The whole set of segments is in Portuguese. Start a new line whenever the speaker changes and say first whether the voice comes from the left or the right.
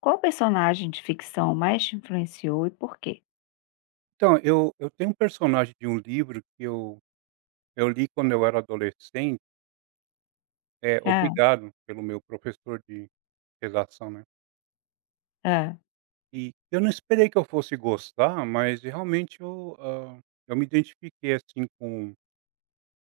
left: Qual personagem de ficção mais te influenciou e por quê?
right: Então, eu tenho um personagem de um livro que eu li quando eu era adolescente, é
left: Ah,
right: obrigado pelo meu professor de redação, né.
left: hã.
right: E eu não esperei que eu fosse gostar, mas realmente eu, eu me identifiquei, assim, com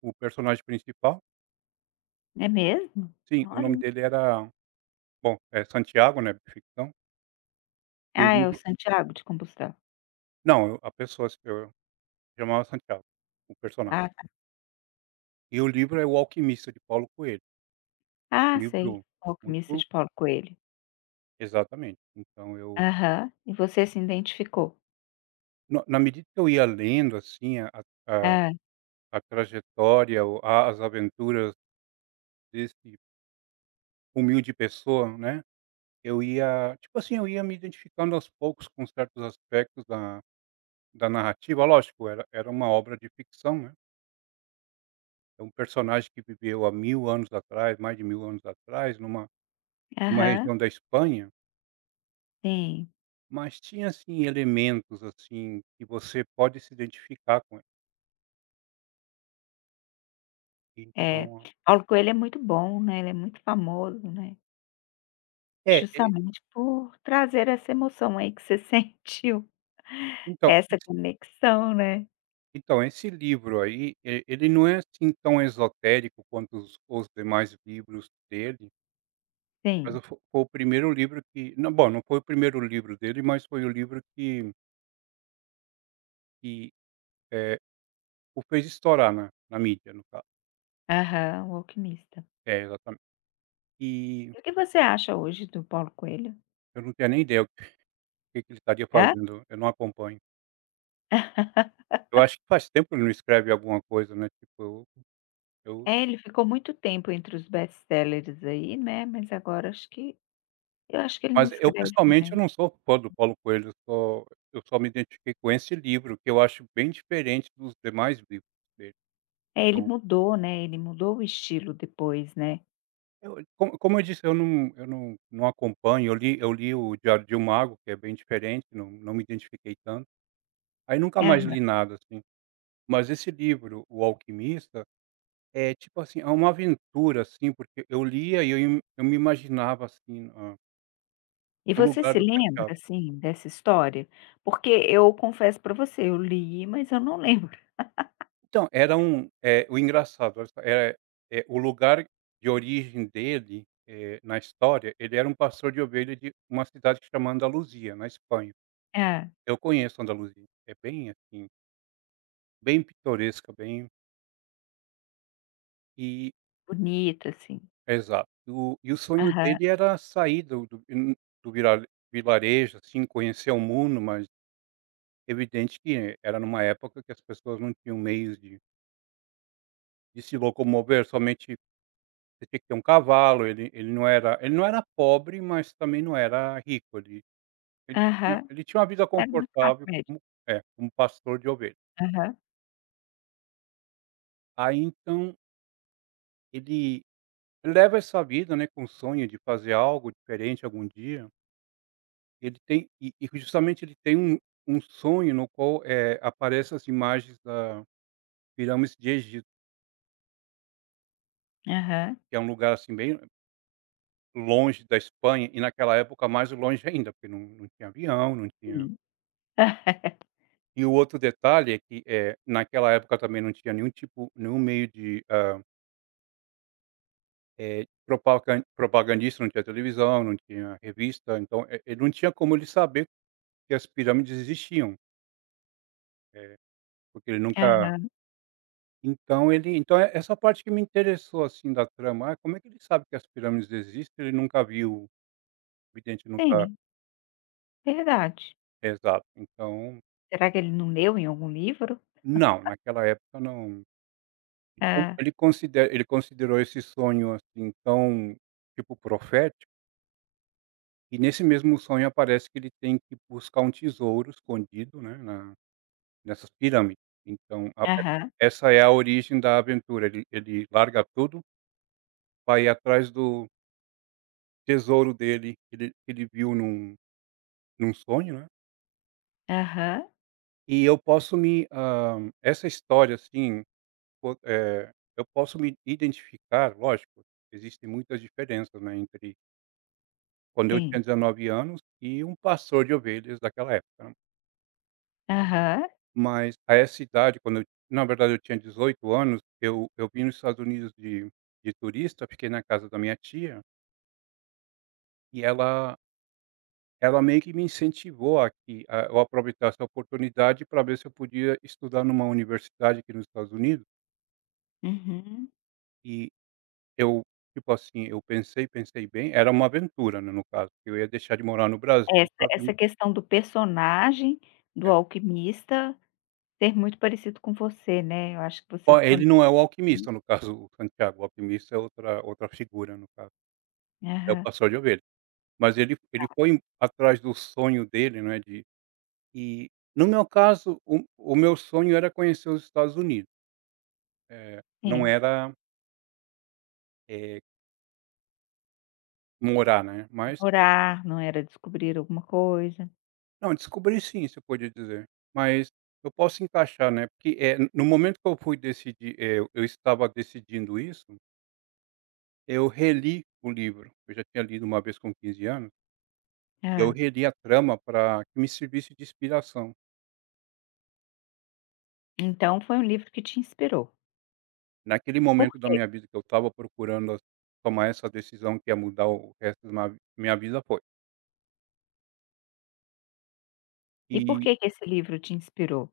right: o personagem principal.
left: É mesmo?
right: Sim, o
left: Olha.
right: nome dele era bom, é Santiago, né, ficção, e o
left: Ah, é o
right: livro
left: Santiago de Compostela.
right: não, a pessoa se eu chamava Santiago, o personagem.
left: Ah, tá.
right: E o livro é O Alquimista, de Paulo Coelho, um
left: Ah, sei.
right: livro
left: O Alquimista
right: muito
left: de Paulo Coelho.
right: exatamente. Então eu
left: Aham. E você se identificou?
right: Na medida que eu ia lendo, assim, a a
left: Ah,
right: a trajetória ou a as aventuras desse humilde pessoa, né, eu ia tipo assim, eu ia me identificando aos poucos com certos aspectos da narrativa. Lógico, era uma obra de ficção, né, é um personagem que viveu há 1000 anos atrás, mais de 1000 anos atrás, numa
left: aham.
right: região da Espanha,
left: Sim.
right: mas tinha, assim, elementos, assim, que você pode se identificar com ele.
left: É.
right: Então
left: Paulo Coelho é muito bom, né, ele é muito famoso, né,
right: é, e
left: justamente por trazer essa emoção aí que você sentiu,
right: então.
left: essa conexão, né.
right: Então, esse livro aí, e ele não é assim tão esotérico quanto os demais livros dele, mas
left: Sim.
right: o fo foi o primeiro livro que não, bom, não foi o primeiro livro dele, mas foi o livro que, eh, o fez estourar na mídia, no caso.
left: Aham, o Alquimista.
right: É, exatamente. E
left: E o que você acha hoje do Paulo Coelho?
right: eu não tenho nem ideia o que que ele estaria fazendo, eu não acompanho. Eu acho que faz tempo que ele não escreve alguma coisa, né, tipo, eu.
left: É, ele ficou muito tempo entre os best-sellers aí, né, mas agora acho que ele não
right: Mas eu
left: escreve
right: pessoalmente
left: mais.
right: eu não sou fã do Paulo Coelho, eu só me identifiquei com esse livro, que eu acho bem diferente dos demais livros dele.
left: É, ele
right: Eu
left: mudou, né, ele mudou o estilo depois, né.
right: eu como como eu disse, eu não acompanho, eu li o Diário de um Mago, que é bem diferente, não me identifiquei tanto. Aí nunca mais
left: Aham.
right: li nada, assim. Mas esse livro, O Alquimista, é tipo assim, é uma aventura, assim, porque eu lia e eu me imaginava, assim,
left: E
right: no
left: você
right: lugar
left: se
right: do
left: lembra,
right: Santiago.
left: assim, dessa história? Porque eu confesso pra você, eu li, mas eu não lembro.
right: Então, era um o engraçado, olha só, o lugar de origem dele, na história, ele era um pastor de ovelha de uma cidade chamada Andaluzia, na Espanha.
left: É,
right: Eu conheço Andaluzia, é bem, assim, bem pitoresca, bem e
left: bonita, assim.
right: exato. O e o sonho
left: Aham,
right: dele era sair do do vilarejo, assim, conhecer o mundo, mas evidente que era numa época que as pessoas não tinham meios de se locomover, somente. Você tinha que ter um cavalo, ele ele não era pobre, mas também não era rico, ele ele tinha
left: aham.
right: ele tinha uma vida
left: Era uma classe
right: confortável
left: média.
right: como é, como pastor de ovelhas.
left: Aham,
right: Aí então ele leva essa vida, né, com o sonho de fazer algo diferente algum dia, ele tem e justamente ele tem um um sonho no qual, aparece as imagens da pirâmides de Egito,
left: aham,
right: que é um lugar, assim, bem longe da Espanha e naquela época mais longe ainda, porque não tinha avião, não tinha.
left: sim.
right: E o outro detalhe é que, naquela época também não tinha nenhum tipo nenhum meio de, propagandista, não tinha televisão, não tinha revista, então, ele não tinha como ele saber que as pirâmides existiam, eh, porque ele nunca.
left: Aham,
right: Então é essa parte que me interessou, assim, da trama, ah, como é que ele sabe que as pirâmides existem, ele nunca viu, o vidente nunca
left: sim, verdade.
right: é exato, então
left: Será que ele não leu em algum livro?
right: não, naquela época não. Então
left: É.
right: ele considera ele considerou esse sonho, assim, tão tipo profético. E nesse mesmo sonho aparece que ele tem que buscar um tesouro escondido, né, na nessas pirâmides. Então a é,
left: Aham,
right: essa é a origem da aventura, ele larga tudo, vai atrás do tesouro dele, que ele viu num sonho, né.
left: aham.
right: E eu posso me, essa história, assim, po eh, eu posso me identificar, lógico, existem muitas diferenças, né, entre quando eu tinha
left: Sim.
right: 19 anos e um pastor de ovelhas daquela época, né.
left: Aham.
right: Mas a essa idade, quando eu na verdade eu tinha 18 anos, eu vim nos Estados Unidos de turista, fiquei na casa da minha tia, e ela meio que me incentivou a que a eu aproveitasse a oportunidade para ver se eu podia estudar numa universidade aqui nos Estados Unidos,
left: Uhum.
right: e eu, tipo assim, pensei bem, era uma aventura, né, no caso, que eu ia deixar de morar no Brasil
left: Essa
right: pra vir
left: essa questão do personagem do
right: é.
left: alquimista ser muito parecido com você, né, eu acho que você
right: Ó,
left: se
right: ele
left: conecta,
right: não é o alquimista, no caso, o Santiago, o alquimista é outra figura, no caso, é o
left: aham,
right: pastor de ovelhas. Mas ele foi atrás do sonho dele, não é, de e no meu caso, o meu sonho era conhecer os Estados Unidos, não
left: sim.
right: era, eh, morar, né, mas
left: Orar, não era descobrir alguma coisa.
right: não, descobri sim, você pode dizer, mas eu posso encaixar, né, porque, no momento que eu fui decidir, eu estava decidindo isso, eu reli o livro, eu já tinha lido uma vez com 15 anos, eu
left: Ah,
right: reli a trama para que me servisse de inspiração.
left: então foi um livro que te inspirou.
right: Naquele
left: Por
right: momento da
left: quê?
right: minha vida que eu estava procurando tomar essa decisão que ia mudar o resto da ma minha vida foi.
left: E por
right: E
left: que que esse livro te inspirou?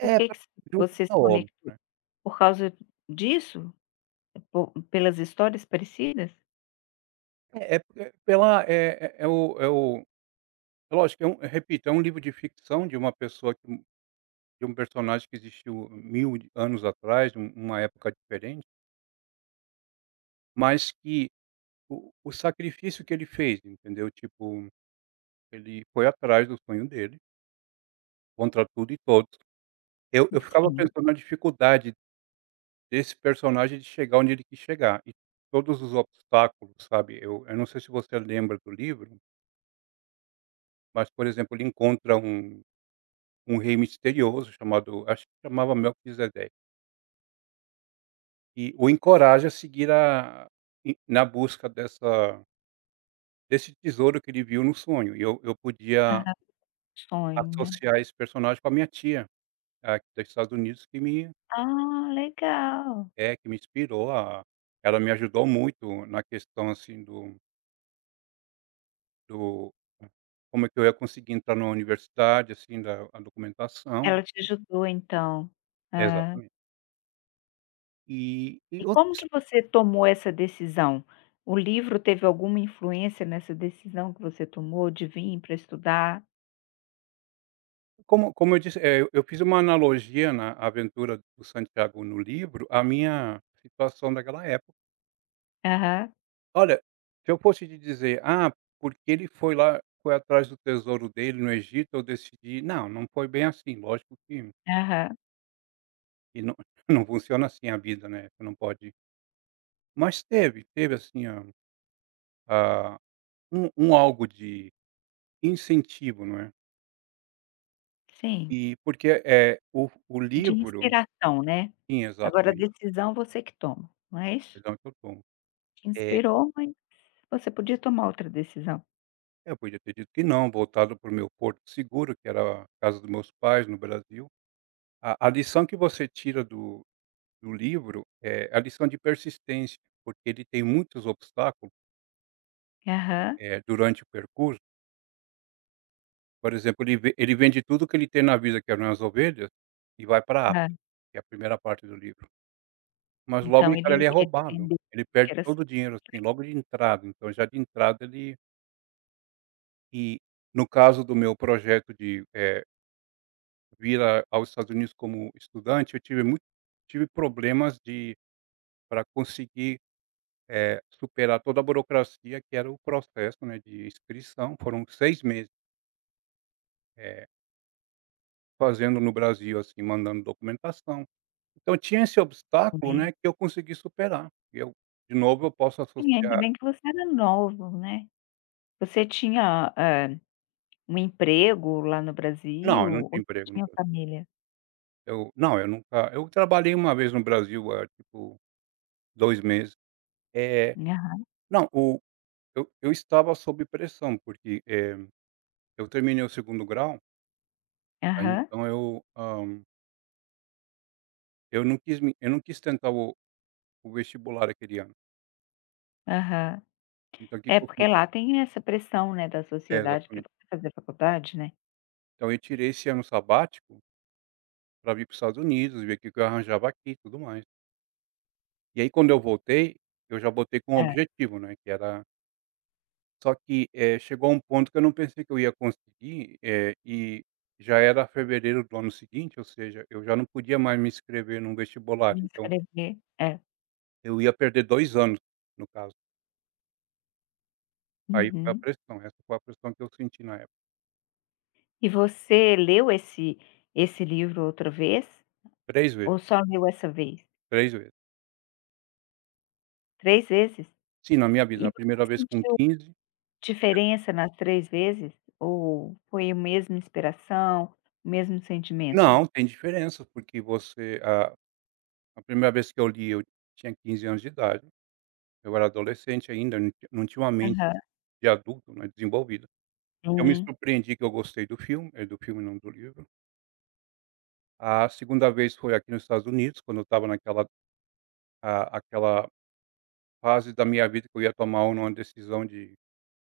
left: Por que
right: pra
left: que s
right: junto
left: Você
right: tá
left: se
right: óbvio,
left: conectou?
right: né.
left: Por causa disso? Po Pelas histórias parecidas?
right: É é p- é pela é é é o é o é lógico, é um eu repito, é um livro de ficção de uma pessoa que de um personagem que existiu 1000 de anos atrás, uma época diferente, mas que o sacrifício que ele fez, entendeu, tipo, ele foi atrás do sonho dele, contra tudo e todos. Eu ficava
left: Sim.
right: pensando na dificuldade desse personagem de chegar onde ele quis chegar, e todos os obstáculos, sabe, eu não sei se você lembra do livro, mas, por exemplo, ele encontra um um rei misterioso chamado acho que chamava Melquisedeque, e o encoraja a seguir a e na busca dessa desse tesouro que ele viu no sonho, e eu podia
left: Aham. Sonho, né.
right: associar esse personagem com a minha tia, aqui dos Estados Unidos, que me
left: Ah, legal.
right: é, que me inspirou a ela me ajudou muito na questão, assim, do. Do como é que eu ia conseguir entrar na universidade, assim, da a documentação.
left: Ela te ajudou então. Ah,
right: Exatamente. E
left: e como
right: outros
left: que você tomou essa decisão? O livro teve alguma influência nessa decisão que você tomou de vir para estudar?
right: como como eu disse, eu fiz uma analogia na aventura do Santiago no livro, a minha situação daquela época.
left: Aham,
right: Olha, se eu fosse te dizer: "Ah, porque ele foi lá foi atrás do tesouro dele no Egito, eu decidi", não, não foi bem assim, lógico
left: aham,
right: que não não funciona assim a vida, né, você não pode mas teve assim a um um algo de incentivo, não é?
left: sim.
right: E porque, é o
left: E de
right: livro
left: inspiração, né.
right: sim,
left: Agora a
right: exatamente,
left: decisão você que toma, mas
right: perdão que eu tomo.
left: te
right: É,
left: inspirou, mas você podia tomar outra decisão.
right: eu podia ter dito que não, voltado para o meu porto seguro, que era a casa dos meus pais no Brasil. A lição que você tira do do livro é a lição de persistência, porque ele tem muitos obstáculos,
left: Aham,
right: durante o percurso. Por exemplo, ele vende tudo que ele tem na vida, que eram as ovelhas, e vai para a
left: hã.
right: África, que é a primeira parte do livro. Mas logo de
left: Então
right: cara
left: ele
right: ele é
left: ele
right: roubado,
left: entendeu
right: ele perde
left: que era assim.
right: todo o dinheiro, assim, logo de entrada, então já de entrada ele e no caso do meu projeto de, vir a aos Estados Unidos como estudante, eu tive problemas de para conseguir, superar toda a burocracia que era o processo, né, de inscrição, foram 6 meses, eh, fazendo no Brasil, assim, mandando documentação. Então tinha esse obstáculo, né, que eu consegui superar, e eu de novo eu posso
left: Sim, ainda
right: associar
left: bem que você era novo, né. Você tinha, ah, um emprego lá no
right: não,
left: Brasil
right: eu não
left: ou
right: tinha
left: só
right: emprego no.
left: tinha família?
right: Eu não, eu nunca eu trabalhei uma vez no Brasil há, tipo, 2 meses. É,
left: Aham,
right: não, o eu estava sob pressão, porque, eu terminei o segundo grau, aí
left: aham,
right: então eu, eu não quis me eu não quis tentar o vestibular aquele ano.
left: aham.
right: Então o que
left: É,
right: que eu
left: porque
right: fiz
left: lá tem essa pressão, né, da
right: é,
left: sociedade para
right: exatamente.
left: você fazer faculdade, né.
right: Então eu tirei esse ano sabático para vir para os Estados Unidos, ver o que que eu arranjava aqui e tudo mais. E aí quando eu voltei, eu já voltei com um
left: É,
right: objetivo, né, que era. Só que, chegou a um ponto que eu não pensei que eu ia conseguir, e já era fevereiro do ano seguinte, ou seja, eu já não podia mais me inscrever num vestibular,
left: me
right: então
left: inscrever é,
right: eu ia perder 2 anos, no caso. Aí foi a
left: uhum.
right: pressão, essa foi a pressão que eu senti na época.
left: E você leu esse livro outra vez
right: 3 vezes,
left: ou só leu essa vez?
right: 3 vezes.
left: Três vezes?
right: Sim, na minha vida,
left: E
right: a primeira
left: você
right: vez com
left: sentiu
right: 15.
left: diferença nas 3 vezes ou foi a mesma inspiração, o mesmo sentimento?
right: Não, tem diferença, porque você a primeira vez que eu li eu tinha 15 anos de idade, eu era adolescente ainda, não tinha uma mente
left: Aham.
right: de adulto, né, desenvolvida. Eu me
left: Sim.
right: surpreendi que eu gostei do filme, do filme não do livro. A segunda vez foi aqui nos Estados Unidos, quando eu estava naquela a aquela fase da minha vida que eu ia tomar uma decisão de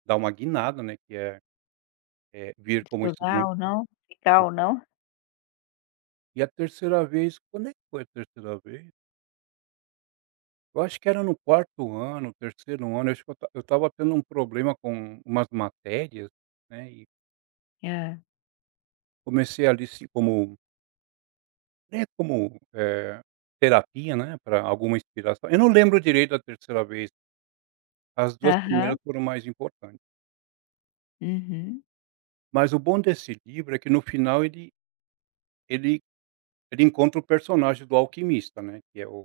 right: dar uma guinada, né, que é é vir como
left: Estudar
right: estudante.
left: ou não, ficar ou não?
right: E a terceira vez, quando é que foi a terceira vez? Eu acho que era no quarto ano, terceiro ano, eu acho que eu estava tendo um problema com umas matérias, né, e
left: Hã.
right: comecei ali se como é como, terapia, né, para alguma inspiração. Eu não lembro direito da terceira vez, as duas
left: Aham.
right: primeiras foram mais importantes.
left: Uhum.
right: Mas o bom desse livro é que no final ele ele encontra o personagem do alquimista, né, que é o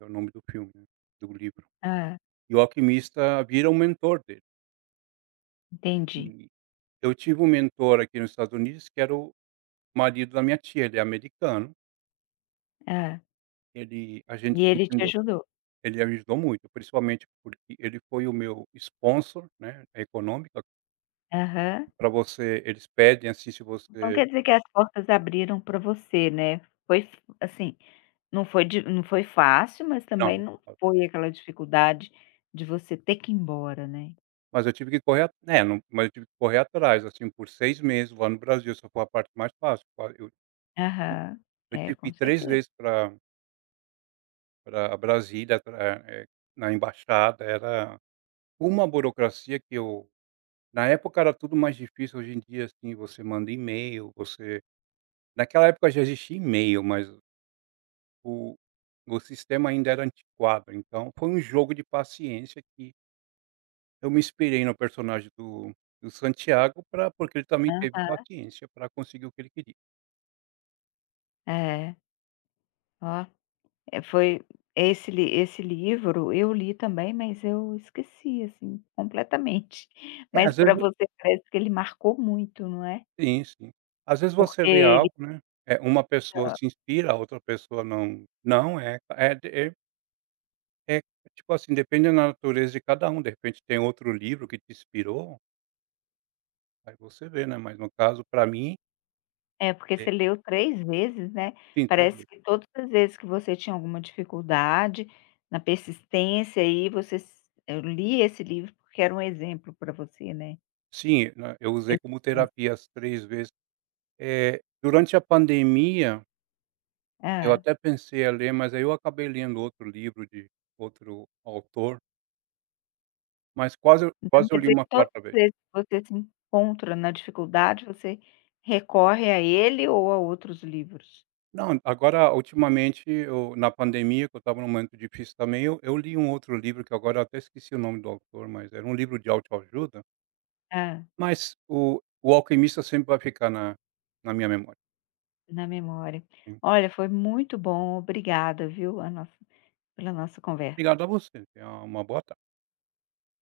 right: é o nome do filme, né, do livro.
left: Ah,
right: E o alquimista vira o mentor dele.
left: entendi.
right: E eu tive um mentor aqui nos Estados Unidos que era o marido da minha tia, ele é americano,
left: Ah,
right: ele a gente
left: e
right: se
left: ele te
right: entendeu.
left: ajudou.
right: Ele ajudou muito, principalmente porque ele foi o meu sponsor, né, econômico.
left: Aham.
right: Pra você eles pedem, assim, se
left: Então
right: você
left: quer dizer que as portas abriram para você, né. Foi f assim, não foi fácil, mas
right: não,
left: também
right: não
left: não
right: fala.
left: foi aquela dificuldade de você ter que ir embora, né.
right: Mas eu tive que correr a é, não, mas eu tive que correr atrás, assim, por 6 meses lá no Brasil, essa foi a parte mais fácil, qua
left: Aham.
right: eu
left: É,
right: tive que ir
left: com
right: 3
left: certeza.
right: vezes pra pra Brasília, pra, na embaixada, era uma burocracia que eu na época era tudo mais difícil, hoje em dia, assim, você manda e-mail, você naquela época já existia e-mail, mas o o sistema ainda era antiquado, então foi um jogo de paciência que eu me inspirei no personagem do do Santiago pra porque ele também teve
left: Aham.
right: paciência para conseguir o que ele queria.
left: É. Ó, foi esse livro eu li também, mas eu esqueci, assim, completamente.
right: É,
left: Mas
right: às
left: para
right: vezes
left: você parece que ele marcou muito, não é?
right: sim, sim. Às vezes você lê
left: Porque
right: algo, né, é uma pessoa se inspira, a outra pessoa não não, é é é é tipo assim, depende da natureza de cada um, de repente tem outro livro que te inspirou, aí você vê, né, mas no caso para mim,
left: é, porque
right: eh
left: você leu 3 vezes, né,
right: sim, três
left: parece que
right: vezes.
left: todas as vezes que você tinha alguma dificuldade, na persistência aí você s eu li esse livro porque era um exemplo para você, né.
right: Sim, né, eu usei como
left: Persistência.
right: terapia as 3 vezes. É durante a pandemia eu
left: Hã.
right: até pensei a ler, mas aí eu acabei lendo outro livro de outro autor, mas quase eu
left: Então
right: quase eu
left: quer
right: li
left: dizer
right: uma
left: que todas
right: quarta
left: as
right: vez.
left: vezes que você se encontra na dificuldade, você recorre a ele ou a outros livros?
right: Não, agora ultimamente eu na pandemia, que eu estava num momento difícil também, eu li um outro livro que agora eu até esqueci o nome do autor, mas era um livro de autoajuda,
left: Ah,
right: mas o Alquimista sempre vai ficar na na minha memória,
left: na memória.
right: sim.
left: Olha, foi muito bom, obrigada, viu, a nossa pela nossa conversa.
right: Obrigado a você, tenha uma boa